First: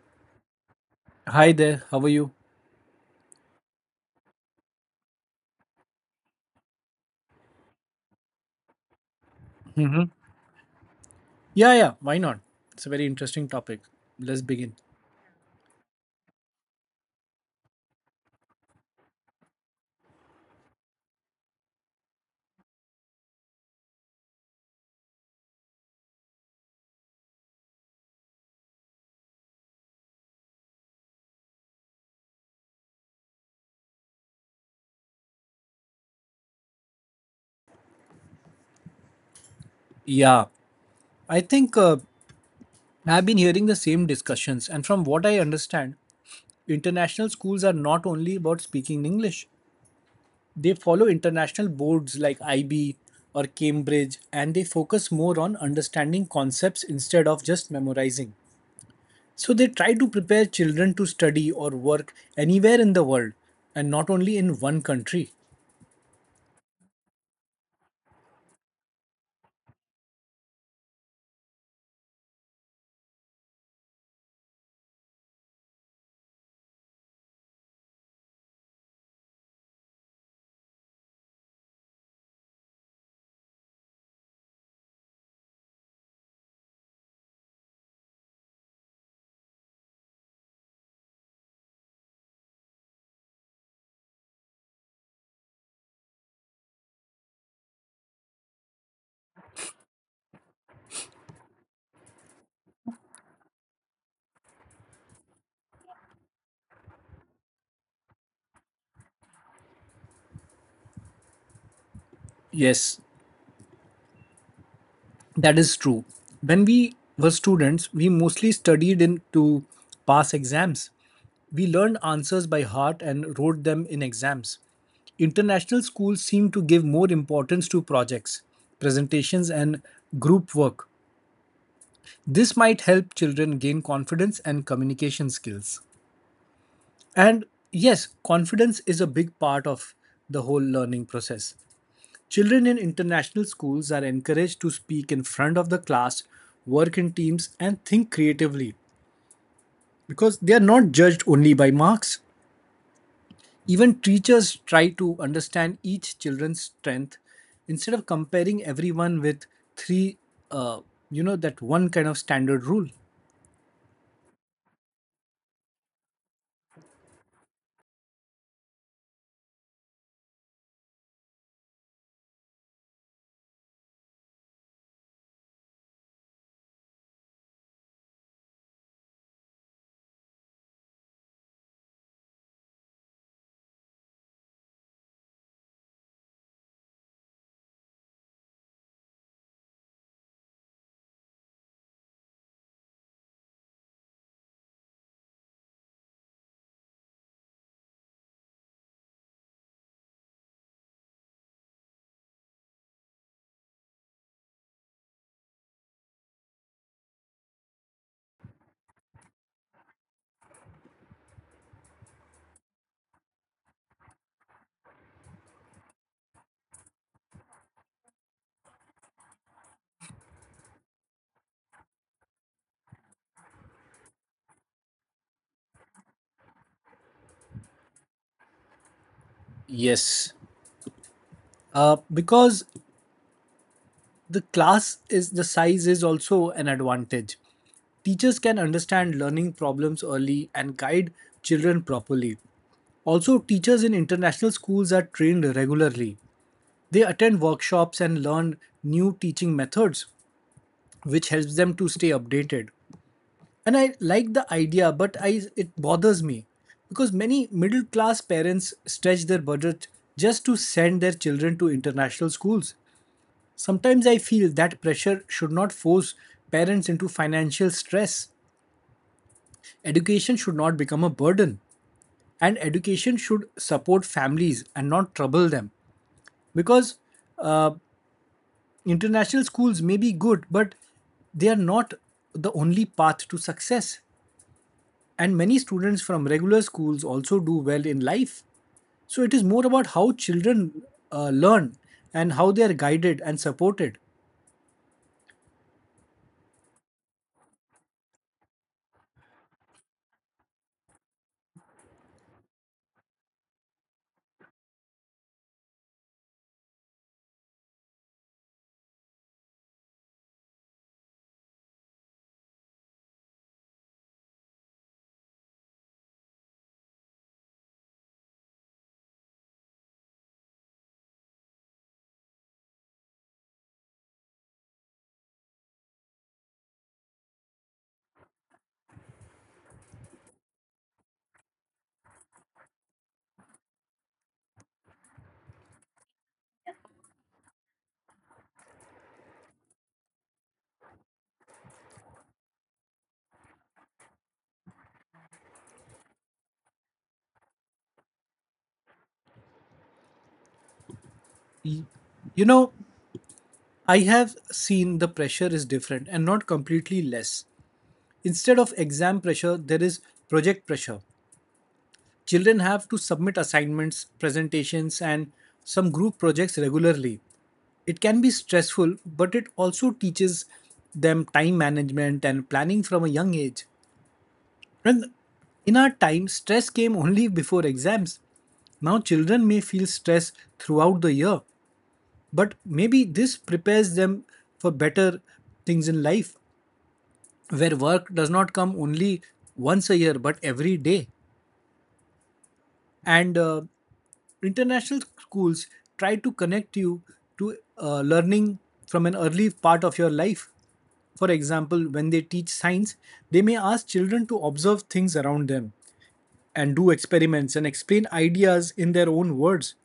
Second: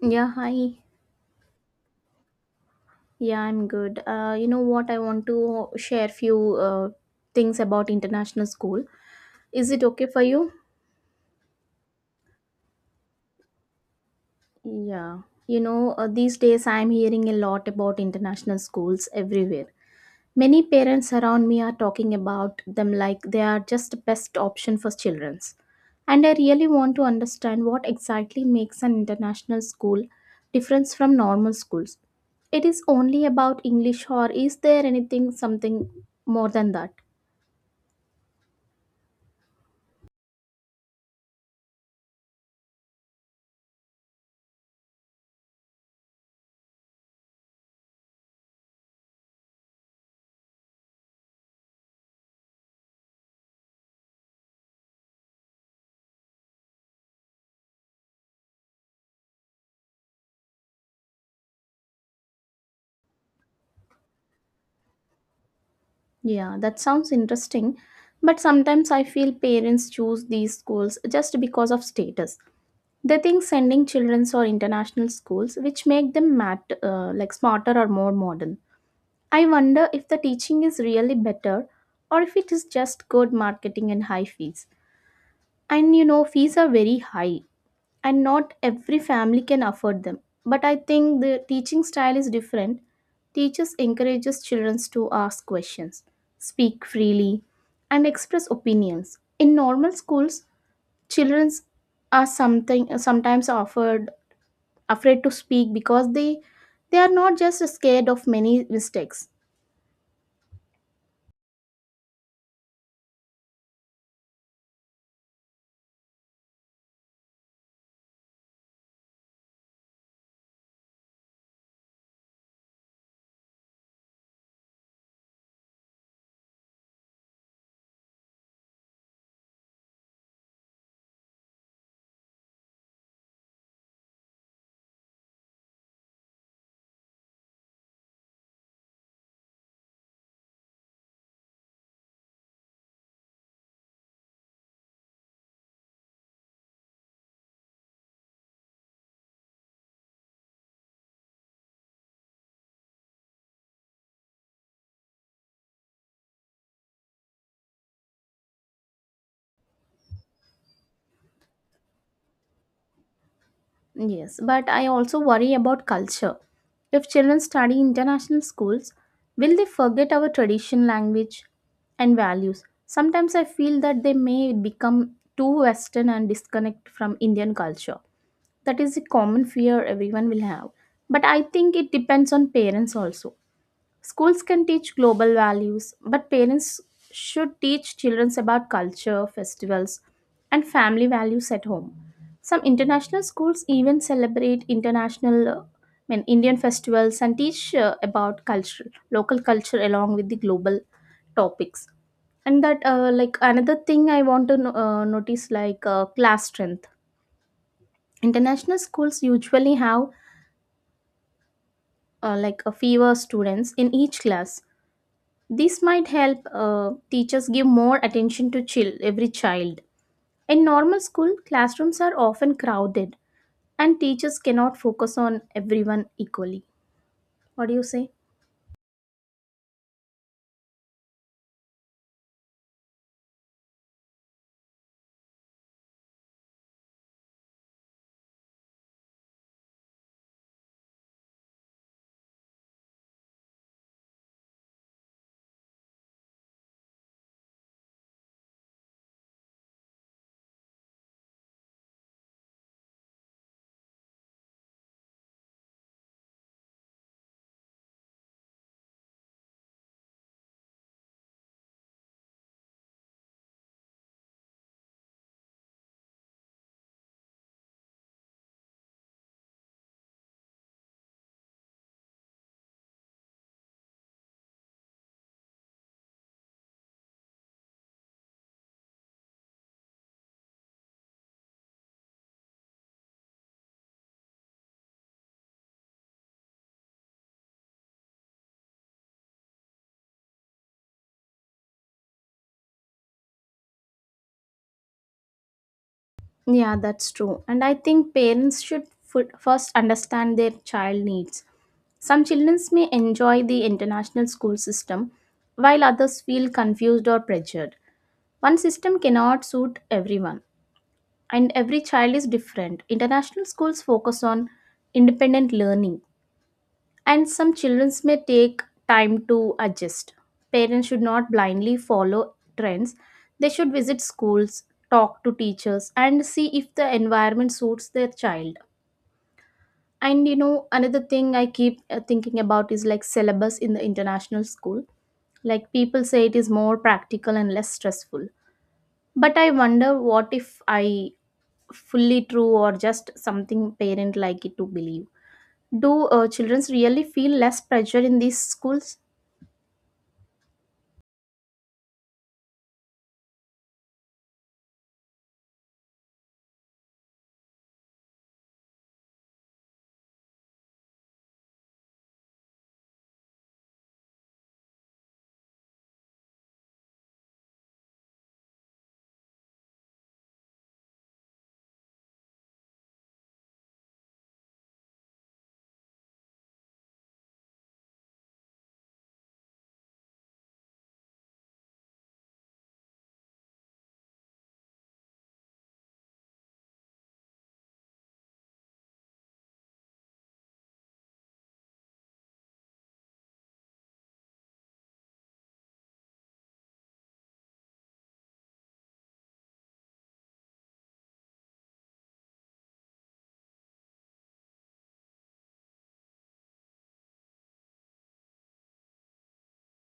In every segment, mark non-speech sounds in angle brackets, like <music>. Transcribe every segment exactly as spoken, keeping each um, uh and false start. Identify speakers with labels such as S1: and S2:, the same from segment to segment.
S1: Yeah, hi.
S2: Hi there, how are you?
S1: Yeah, I'm good. Uh, you know what? I want to share few uh, things about international school. Is it okay
S2: Hmm.
S1: for you?
S2: Yeah, yeah, why not? It's a very interesting topic. Let's begin.
S1: Yeah. You know, uh, these days I'm hearing a lot about international schools everywhere. Many parents around me are talking about them like they are just the best option for children's. And I really want to understand what exactly makes an international school different from normal schools. It is only about English or is there anything something more than that?
S2: Yeah, I think uh, I've been hearing the same discussions, and from what I understand, international schools are not only about speaking English, they follow international boards like I B or Cambridge, and they focus more on understanding concepts instead of just memorizing. So they try to prepare children to study or work anywhere in the world and not only in one country.
S1: Yeah, that sounds interesting, but sometimes I feel parents choose these schools just because of status. They think sending children or international schools which make them mat- uh, like smarter or more modern. I wonder if the teaching is really better or if it is just good marketing and high fees. And you know, fees are very high and not every family can afford them. But I think the teaching style is different. Teachers encourages children to ask questions, speak freely, and express opinions. In normal schools, children are something sometimes offered afraid to speak because they they are not just scared of many mistakes.
S2: Yes. That is true. When we were students, we mostly studied in to pass exams. We learned answers by heart and wrote them in exams. International schools seem to give more importance to projects, presentations, and group work. This might help children gain confidence and communication skills. And yes, confidence is a big part of the whole learning process. Children in international schools are encouraged to speak in front of the class, work in teams, and think creatively because they are not judged only by marks. Even teachers try to understand each children's strength instead of comparing everyone with three, uh, you know, that one kind of standard rule.
S1: Yes, but I also worry about culture. If children study international schools, will they forget our tradition, language, and values? Sometimes I feel that they may become too Western and disconnect from Indian culture. That is a common fear everyone will have. But I think it depends on parents also. Schools can teach global values, but parents should teach children about culture, festivals, and family values at home. Some international schools even celebrate international uh, I mean, Indian festivals and teach uh, about culture, local culture along with the global topics. And that, uh, like another thing I want to no- uh, notice, like uh, class strength. International schools usually have uh, like a fewer students in each class. This might help uh, teachers give more attention to chill every child. In normal school, classrooms are often crowded and teachers cannot focus on everyone equally. What do you say?
S2: Yes, uh, because the class is the size is also an advantage. Teachers can understand learning problems early and guide children properly. Also, teachers in international schools are trained regularly. They attend workshops and learn new teaching methods, which helps them to stay updated. And I like the idea, but I it bothers me because many middle class parents stretch their budget just to send their children to international schools. Sometimes I feel that pressure should not force parents into financial stress. Education should not become a burden, and education should support families and not trouble them. Because uh, International schools may be good but they are not the only path to success, and many students from regular schools also do well in life, so it is more about how children uh, learn and how they are guided and supported.
S1: Yeah, that's true. And I think parents should fu- first understand their child needs. Some children may enjoy the international school system while others feel confused or pressured. One system cannot suit everyone, and every child is different. International schools focus on independent learning, and some children may take time to adjust. Parents should not blindly follow trends, they should visit schools, talk to teachers, and see if the environment suits their child. And you know, another thing I keep uh, thinking about is like syllabus in the international school. Like people say it is more practical and less stressful. But I wonder what if I fully true or just something parent like it to believe. Do uh, children really feel less pressure in these schools?
S2: Y- you know I have seen the pressure is different and not completely less. Instead of exam pressure there is project pressure. Children have to submit assignments, presentations, and some group projects regularly. It can be stressful, but it also teaches them time management and planning from a young age. And in our time, stress came only before exams. Now, children may feel stress throughout the year, but maybe this prepares them for better things in life, where work does not come only once a year but every day. and uh, international schools try to connect you to uh, learning from an early part of your life. For example, when they teach science, they may ask children to observe things around them and do experiments and explain ideas in their own words.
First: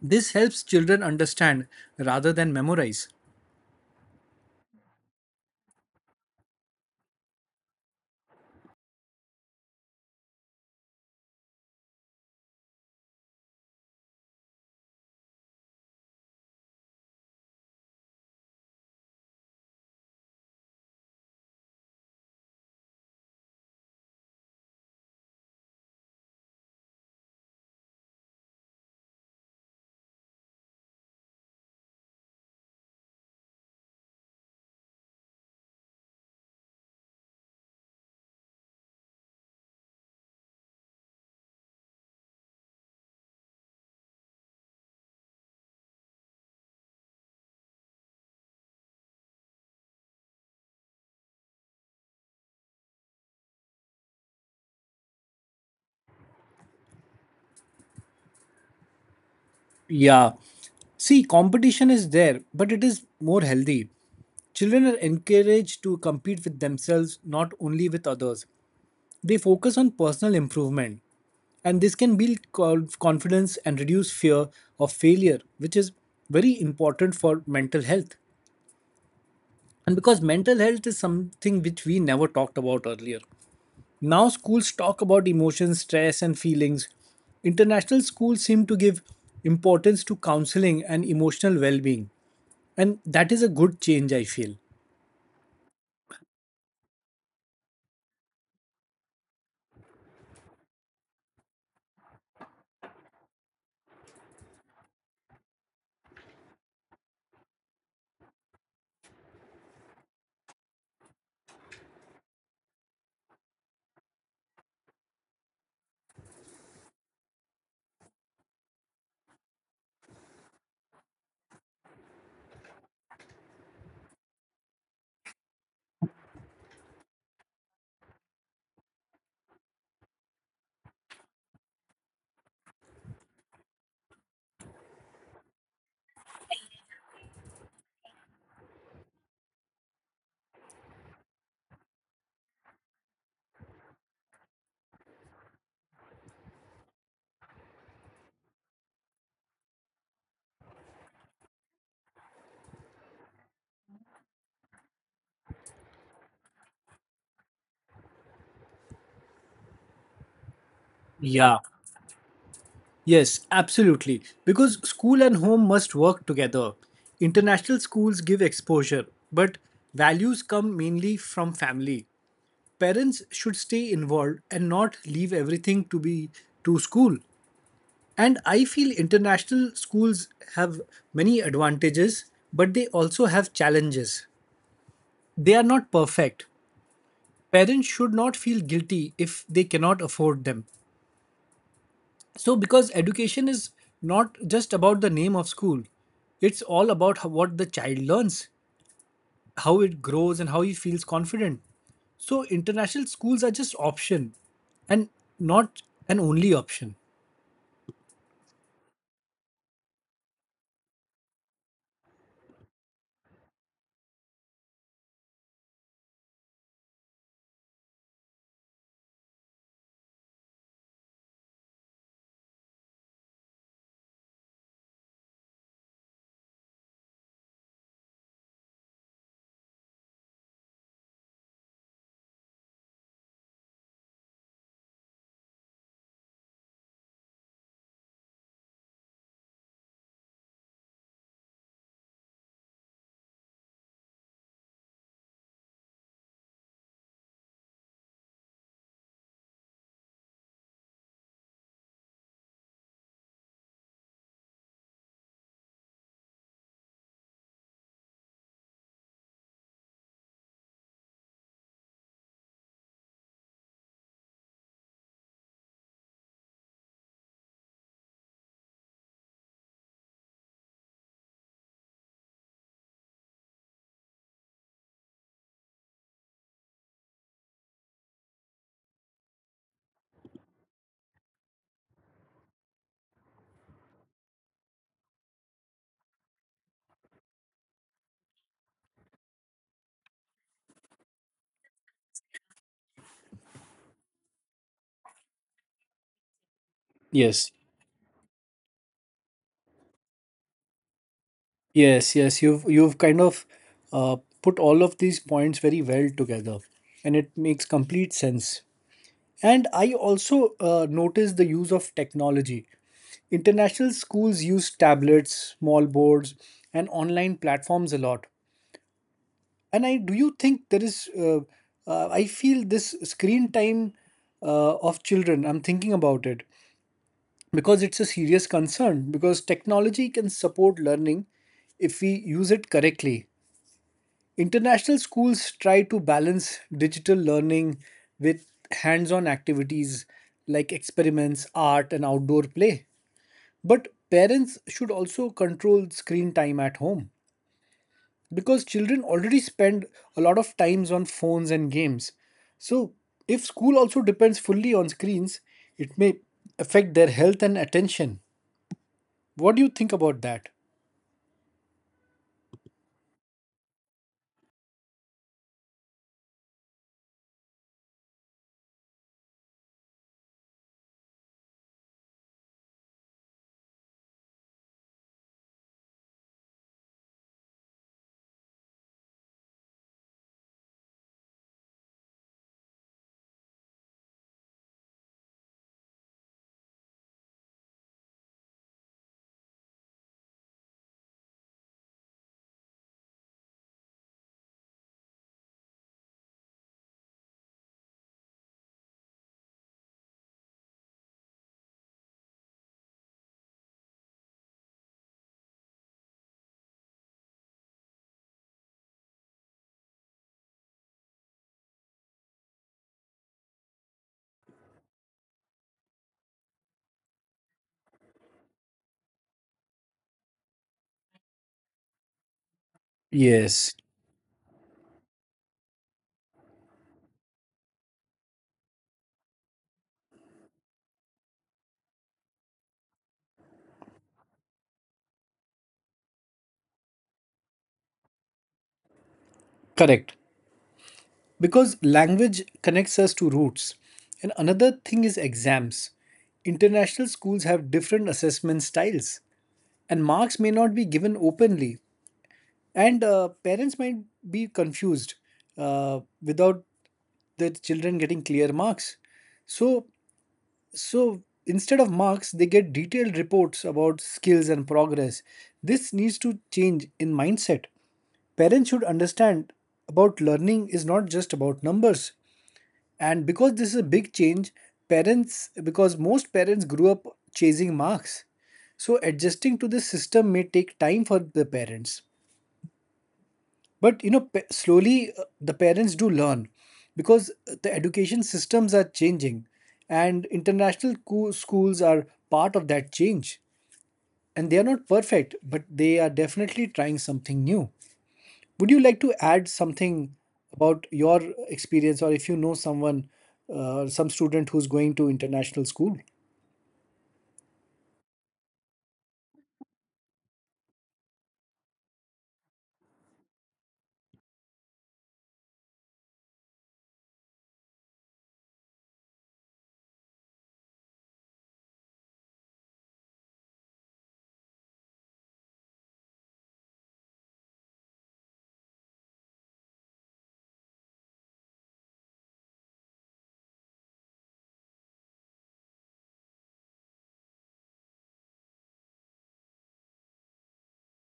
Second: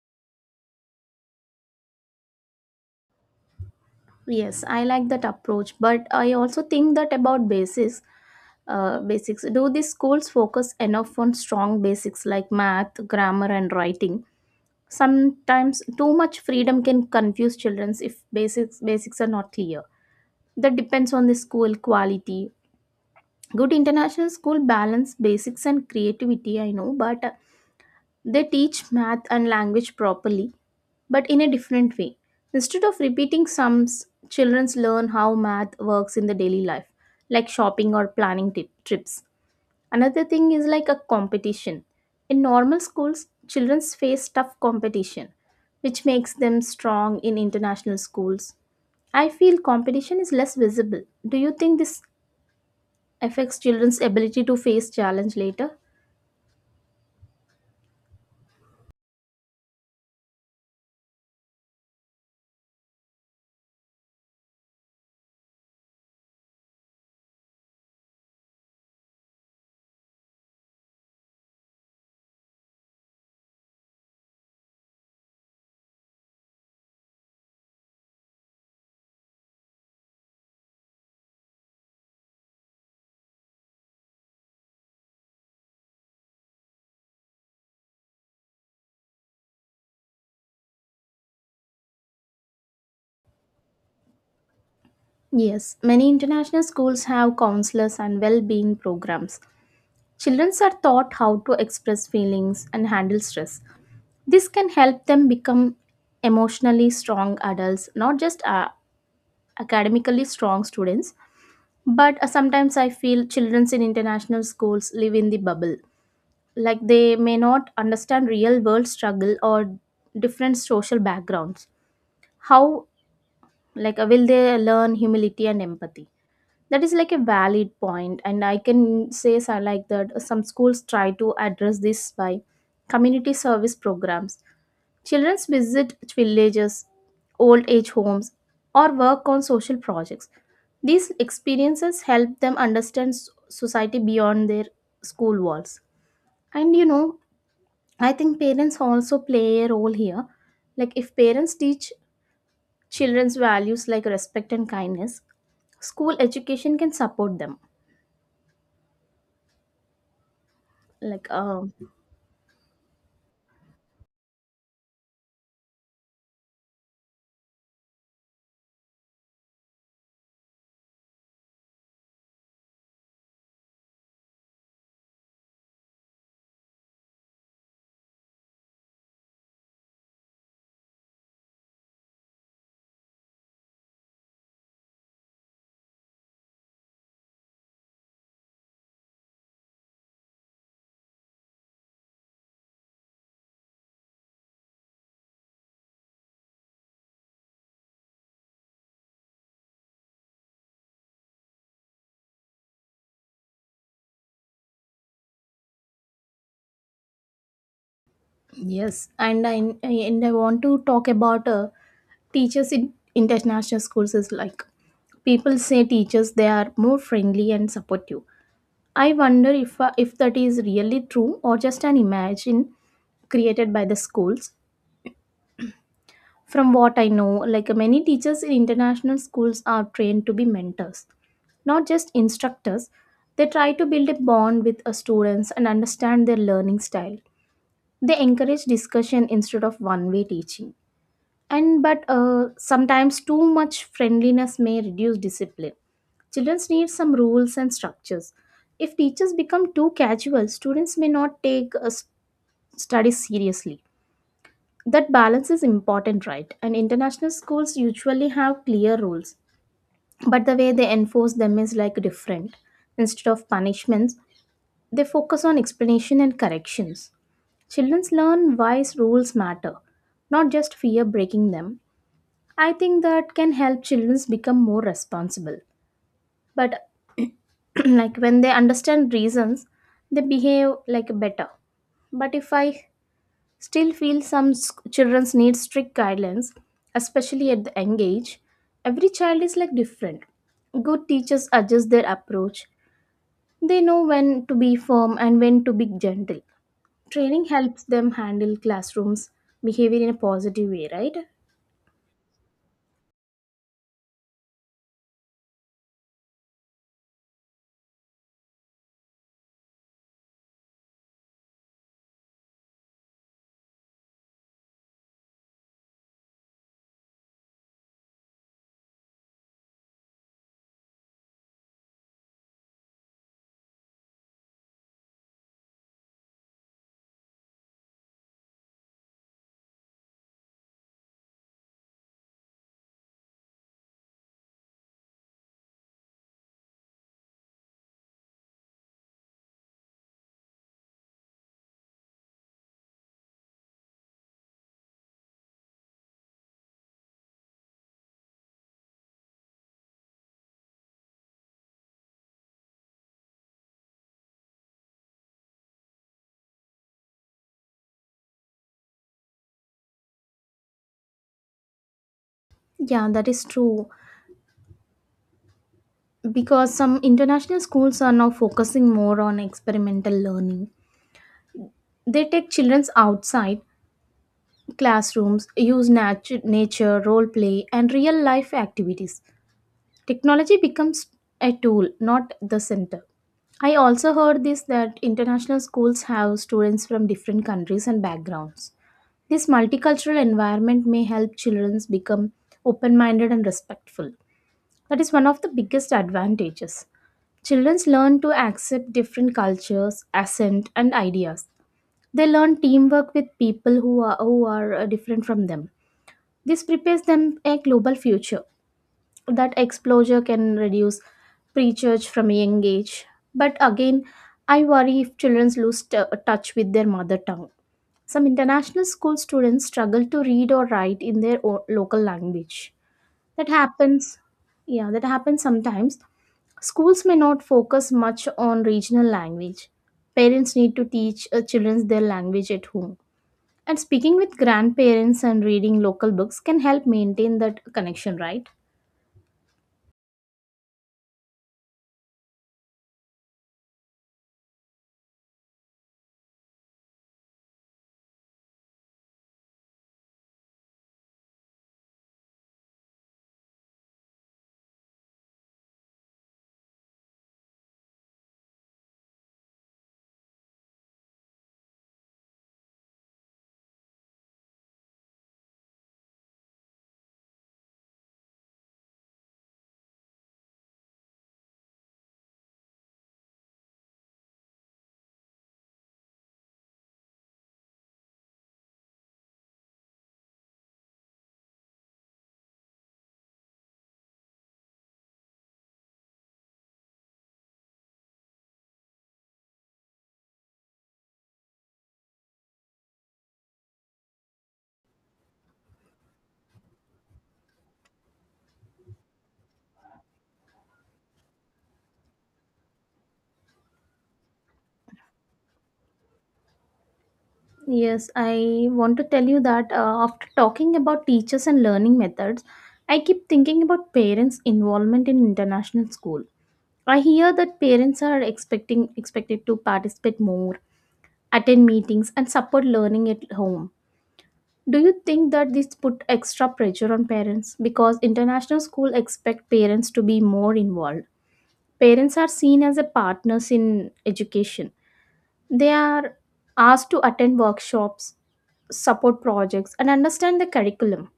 S2: This helps children understand rather than memorize.
S1: Yes, I like that approach, but I also think that about basics. Uh, basics, do these schools focus enough on strong basics like math, grammar and writing? Sometimes too much freedom can confuse children if basics basics are not clear. That depends on the school quality. Good international school balance basics and creativity, I know, but they teach math and language properly, but in a different way. Instead of repeating sums, children learn how math works in the daily life, like shopping or planning tip- trips. Another thing is like a competition. In normal schools, children face tough competition, which makes them strong. In international schools, I feel competition is less visible. Do you think this affects children's ability to face challenge later?
S2: Yeah, see, competition is there but it is more healthy. Children are encouraged to compete with themselves, not only with others. They focus on personal improvement, and this can build co- confidence and reduce fear of failure, which is very important for mental health. And because mental health is something which we never talked about earlier. Now, schools talk about emotions, stress, and feelings. International schools seem to give importance to counseling and emotional well being. And that is a good change, I feel.
S1: Yes, many international schools have counselors and well being programs. Children are taught how to express feelings and handle stress. This can help them become emotionally strong adults, not just uh, academically strong students. But uh, sometimes I feel children in international schools live in the bubble. Like they may not understand real world struggle or different social backgrounds. How, like uh, will they learn humility and empathy? That is like a valid point, and I can say so like that some schools try to address this by community service programs. Children visit villages, old age homes, or work on social projects. These experiences help them understand s- society beyond their school walls. And you know, I think parents also play a role here. Like if parents teach children's values like respect and kindness, school education can support them, like
S2: Yeah.
S1: uh,
S2: Yes, absolutely. Because school and home must work together. International schools give exposure, but values come mainly from family. Parents should stay involved and not leave everything to be to school. And I feel international schools have many advantages, but they also have challenges. They are not perfect. Parents should not feel guilty if they cannot afford them. So because education is not just about the name of school, it's all about how, what the child learns, how it grows and how he feels confident. So international schools are just option and not an only option.
S1: Yes, and I and I want to talk about uh, teachers in international schools is like people say teachers they are more friendly and supportive. I wonder if uh, if that is really true or just an imagine created by the schools. From what I know, like many teachers in international schools are trained to be mentors, not just instructors. They try to build a bond with uh, students and understand their learning style. They encourage discussion instead of one way teaching, and but uh, sometimes too much friendliness may reduce discipline. Children need some rules and structures. If teachers become too casual, students may not take a s- study seriously. That balance is important, right? And international schools usually have clear rules, but the way they enforce them is like different. Instead of punishments, they focus on explanation and corrections. Children learn why rules matter, not just fear breaking them. I think that can help children become more responsible. But <clears throat> like when they understand reasons, they behave like better. But if I still feel some children need strict guidelines, especially at the young age, every child is like different. Good teachers adjust their approach. They know when to be firm and when to be gentle. Training
S2: Yes,
S1: helps them handle classrooms behavior in a positive way, right?
S2: yes, yes. You've you've kind of uh, put all of these points very well together, and it makes complete sense. And I also uh, noticed the use of technology. International schools use tablets, small boards, and online platforms a lot. And I do you think there is? Uh, uh, I feel this screen time uh, of children. I'm thinking about it because it's a serious concern. Because technology can support learning if we use it correctly. International schools try to balance digital learning with hands on activities like experiments, art, and outdoor play. But parents should also control screen time at home because children already spend a lot of times on phones and games. So, if school also depends fully on screens, it may affect their health and attention. What do you think about that?
S1: Yeah, that is true. Because some international schools are now focusing more on experimental learning. They take children outside classrooms, use natu- nature, role play, and real life activities. Technology becomes a tool, not the center. I also heard this that international schools have students from different countries and backgrounds. This multicultural environment may help children become open minded and respectful. That is one of the biggest advantages. Children learn to accept different cultures, accent, and ideas. They learn teamwork with people who are, who are uh, different from them. This prepares them a global future. That exposure can reduce prejudge from a young age. But again, I worry if children lose t- uh, touch with their mother tongue. Some international school students struggle to read or write in their o- local language. That
S2: Yes.
S1: happens. Yeah, that happens sometimes. Schools may not focus much on regional language. Parents need to teach uh, children their language at home, and speaking with grandparents and reading local books can help maintain that connection, right?
S2: Correct. Because language connects us to roots. And another thing is exams. International schools have different assessment styles, and marks may not be given openly. And uh, parents might be confused uh, without their children getting clear marks. So, so instead of marks, they get detailed reports about skills and progress. This needs to change in mindset. Parents should understand about learning is not just about numbers. And because this is a big change, parents, because most parents grew up chasing marks. So adjusting to this system may take time for the parents. But you know, pa- slowly uh, the parents do learn because uh, the education systems are changing and international co- schools are part of that change. And they are not perfect, but they are definitely trying something new. Would you like to add something about your experience, or if you know someone, uh, some student who's going to international school?
S1: Yes, I want to tell you that uh, after talking about teachers and learning methods, I keep thinking about parents involvement in international school. I hear that parents are expecting expected to participate more, attend meetings, and support learning at home. Do you think that this put extra pressure on parents because international school expect parents to be more involved? Parents are seen as a partners in education. They are asked to attend workshops, support projects and understand the curriculum.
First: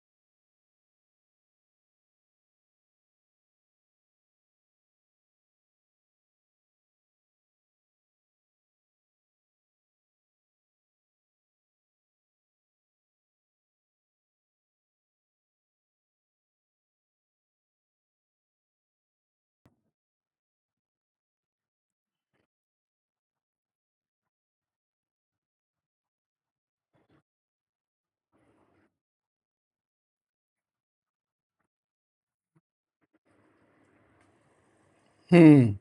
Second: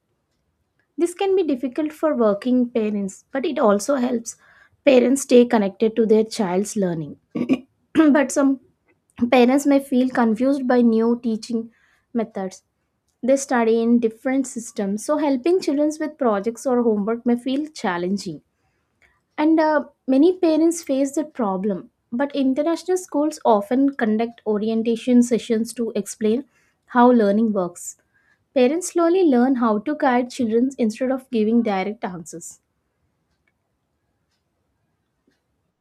S1: This can be difficult for working parents, but it also helps parents stay connected to their child's learning. <clears throat> But some parents may feel confused by new teaching methods. They study in different systems, so helping children with projects or homework may feel challenging. And uh, many parents face that problem. But international schools often conduct orientation sessions to explain how learning works. Parents slowly learn how to guide children instead of giving direct answers.
S2: Hmm,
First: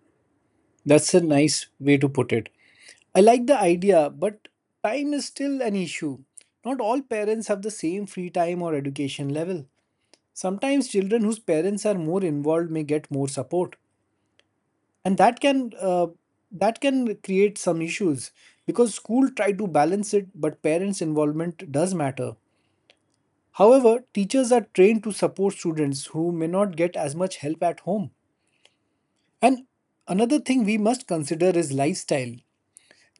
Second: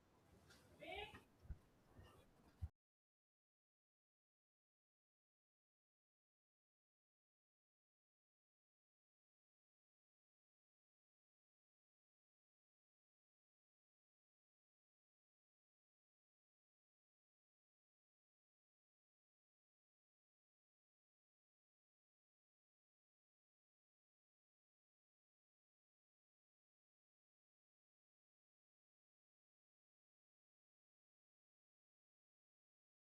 S2: that's a nice way to put it. I like the idea, but time is still an issue. Not all parents have the same free time or education level. Sometimes children whose parents are more involved may get more support, and that can uh, that can create some issues because school try to balance it, but parents' involvement does matter. However, teachers are trained to support students who may not get as much help at home. And another thing we must consider is lifestyle.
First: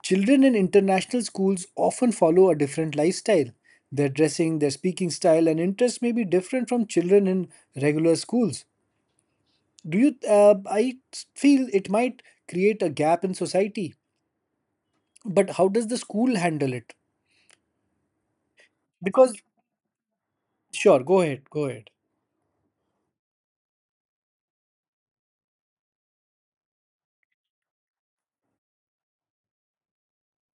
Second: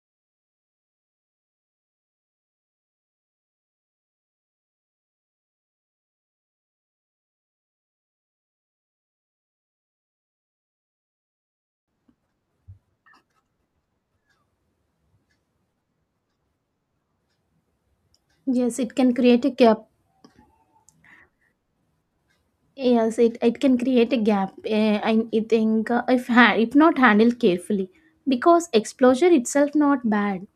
S2: Children in international schools often follow a different lifestyle. Their dressing, their speaking style, and interests may be different from children in regular schools. Do you? Uh, I feel it might create a gap in society. But how does the school handle it?
S1: Yes, it can
S2: Because
S1: create a gap.
S2: sure, go ahead, go ahead.
S1: Yes, it, it can create a gap. Eh, and I think uh, if ha- if not handled carefully, because exposure itself not bad.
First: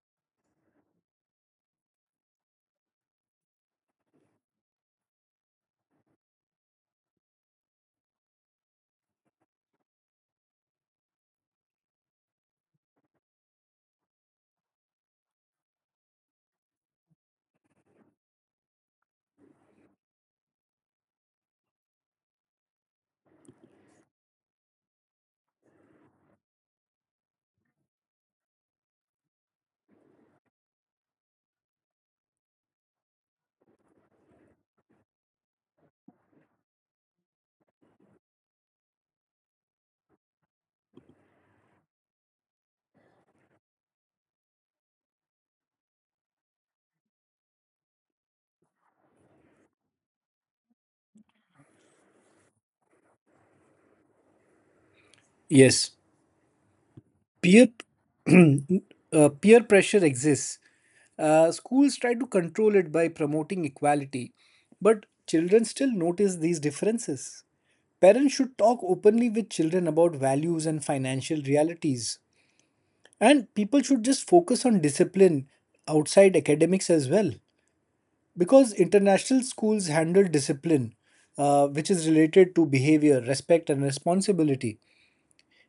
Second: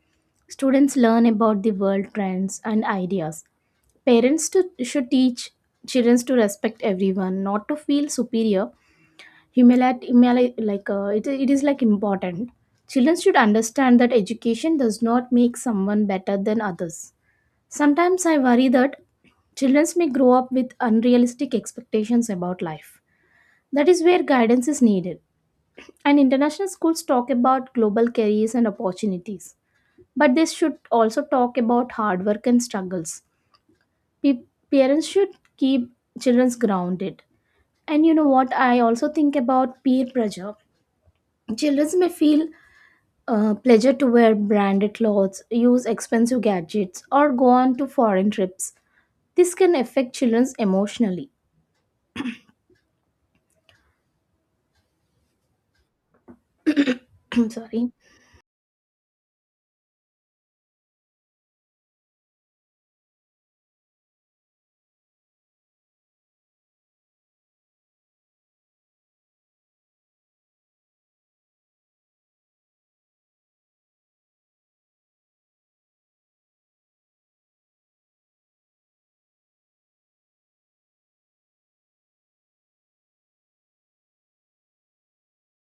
S1: Students learn about the world trends and ideas. Parents to, should teach children to respect everyone, not to feel superior. Humility, humili- like uh, it, it is like important. Children should understand that education does not make someone better than others. Sometimes I worry that children may grow up with unrealistic expectations about life. That is where guidance is needed. And international schools talk about global careers and opportunities, but they should also talk about hard work and struggles. Pe- Parents should keep children's grounded. And you know what, I also think about peer pressure. Children may feel uh, pleasure to wear branded clothes, use expensive gadgets or go on to foreign trips. This can affect children emotionally.
S2: Yes,
S1: <clears throat>
S2: peer
S1: Sorry.
S2: <clears throat> uh, peer pressure exists. Uh, schools try to control it by promoting equality, but children still notice these differences. Parents should talk openly with children about values and financial realities. And people should just focus on discipline outside academics as well. Because international schools handle discipline, uh, which is related to behavior, respect, and responsibility.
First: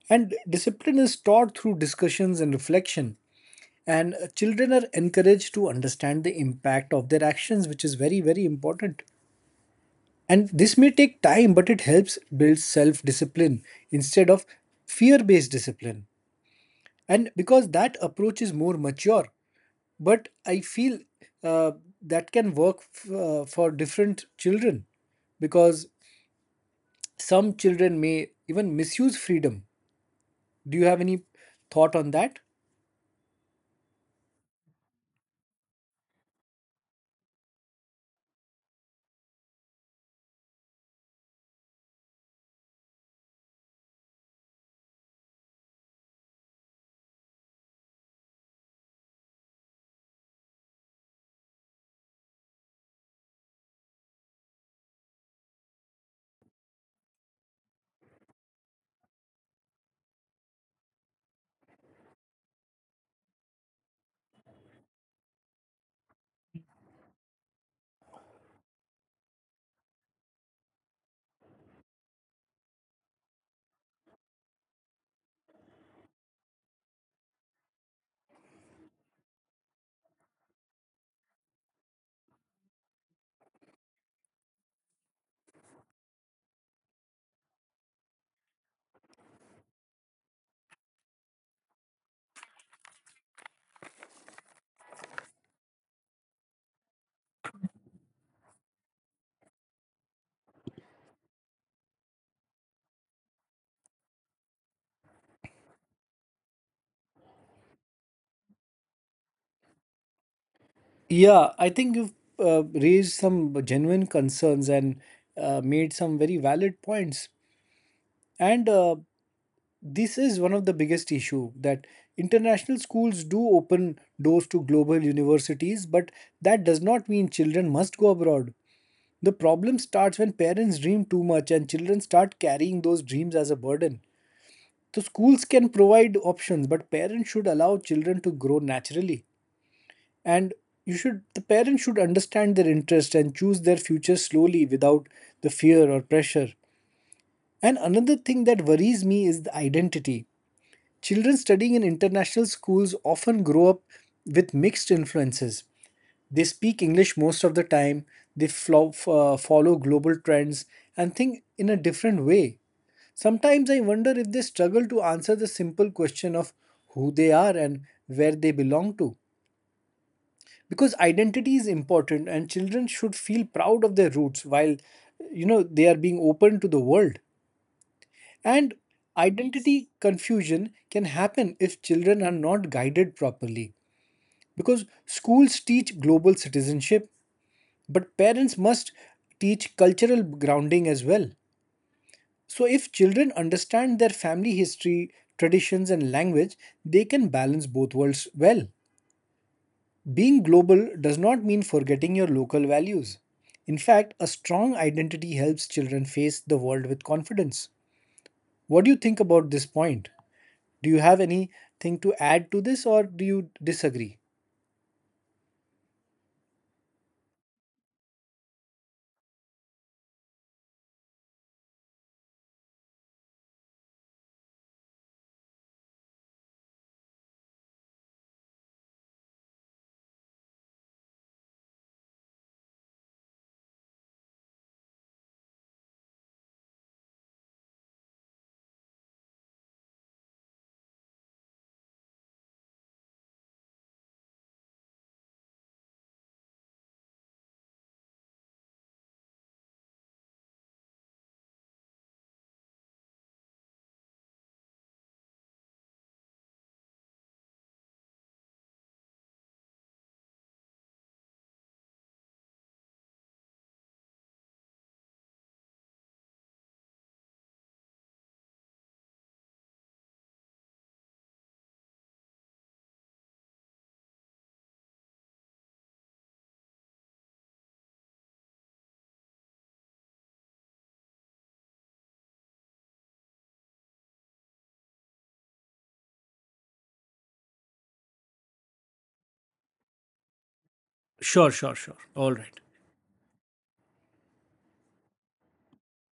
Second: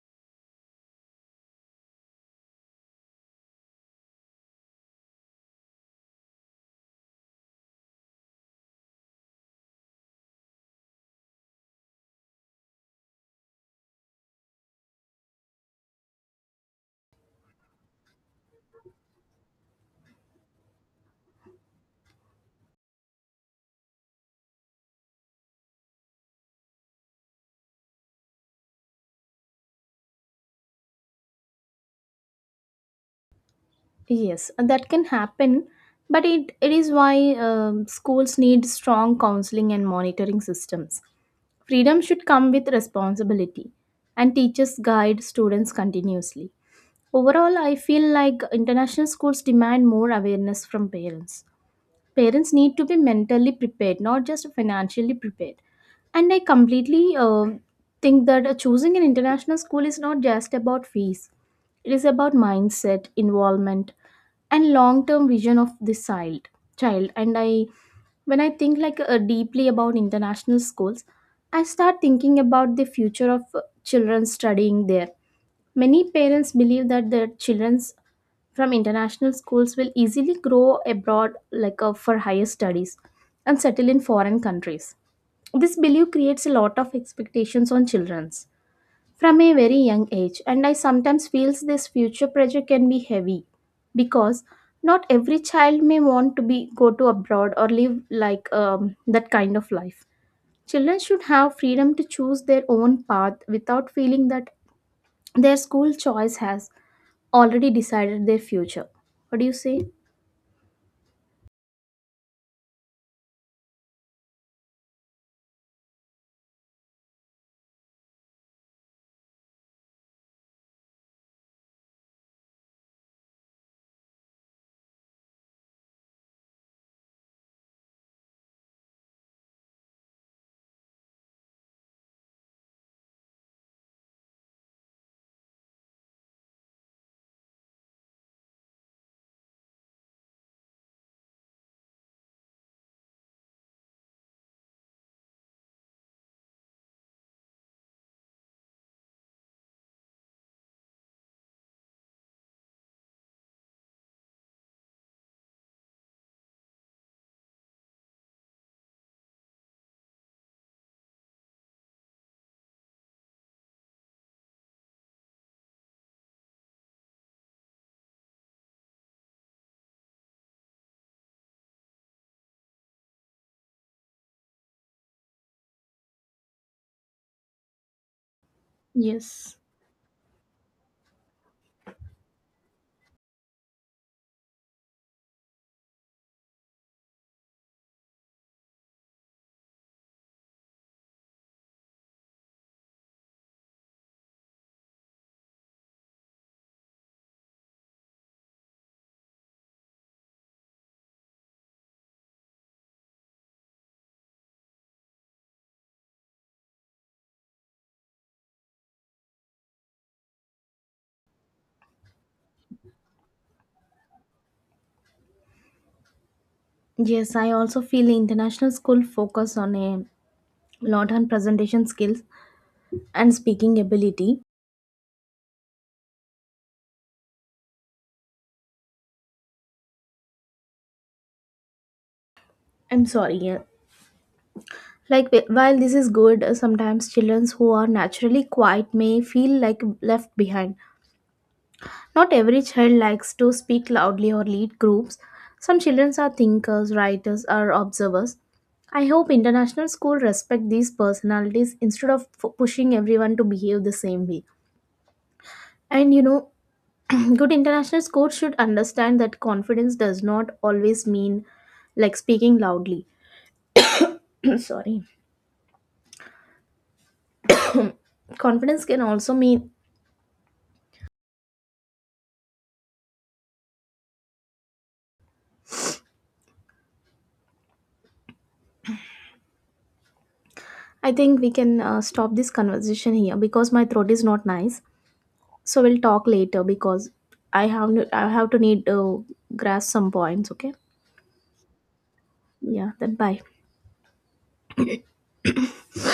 S2: And discipline is taught through discussions and reflection. And uh, children are encouraged to understand the impact of their actions, which is very, very important. And this may take time, but it helps build self discipline instead of fear based discipline. And because that approach is more mature, but I feel uh, that can work f- uh, for different children because some children may even misuse freedom. Do you have any thought on that?
S1: Yes, that can happen, but it, it is why um, schools need strong counseling and monitoring systems. Freedom should come with responsibility, and teachers guide students continuously. Overall, I feel like international schools demand more awareness from parents. Parents need to be mentally prepared, not just financially prepared. And I completely uh, think that uh, choosing an international school is not just about fees, it is about mindset, involvement, and long term vision of this child child and I when I think like uh, deeply about international schools, I start thinking about the future of uh, children studying there. Many parents believe that their children from international schools will easily grow abroad like uh, for higher studies and settle in foreign countries. This belief creates a lot of expectations on children from a very young age, and I sometimes feels this future pressure can be heavy because not every child may want to be go to abroad or live like um, that kind of life. Children should have freedom to choose their own path without feeling that their school choice has already decided their future. What do you say?
S2: Yeah, I think you've uh, raised some genuine concerns and uh, made some very valid points. And uh, this is one of the biggest issue that international schools do open doors to global universities, but that does not mean children must go abroad. The problem starts when parents dream too much and children start carrying those dreams as a burden. So schools can provide options, but parents should allow children to grow naturally. And you should the parents should understand their interest and choose their future slowly without the fear or pressure. And another thing that worries me is the identity. Children studying in international schools often grow up with mixed influences. They speak English most of the time. They flo- f- uh, follow global trends and think in a different way. Sometimes I wonder if they struggle to answer the simple question of who they are and where they belong to, because identity is important and children should feel proud of their roots while, you know, they are being open to the world. And
S1: Yes.
S2: identity confusion can happen if children are not guided properly, because schools teach global citizenship but parents must teach cultural grounding as well. So if children understand their family history, traditions and language, they can balance both worlds well. Being global does not mean forgetting your local values. In fact, a strong identity helps children face the world with confidence. What do you think about this point? Do you have anything to add to this or do you disagree?
S1: Yes, I also feel international school focus on a lot on presentation skills and speaking ability. I'm sorry, yeah. Like wh- while this is good, uh, sometimes children who are naturally quiet may feel like left behind. Not every child likes to speak loudly or lead groups. Some children are thinkers, writers, or observers. I hope international schools respect these personalities instead of f- pushing everyone to behave the same way. And you know, <clears throat> good international schools should understand that confidence does not always mean like speaking loudly. <clears throat> Sorry. Confidence can also mean I think we can uh, stop this conversation here because my throat is not nice. So we'll talk later because I have I have to need to grasp some points. Okay.
S2: Sure, sure, sure. All right.
S1: Yeah. Then bye.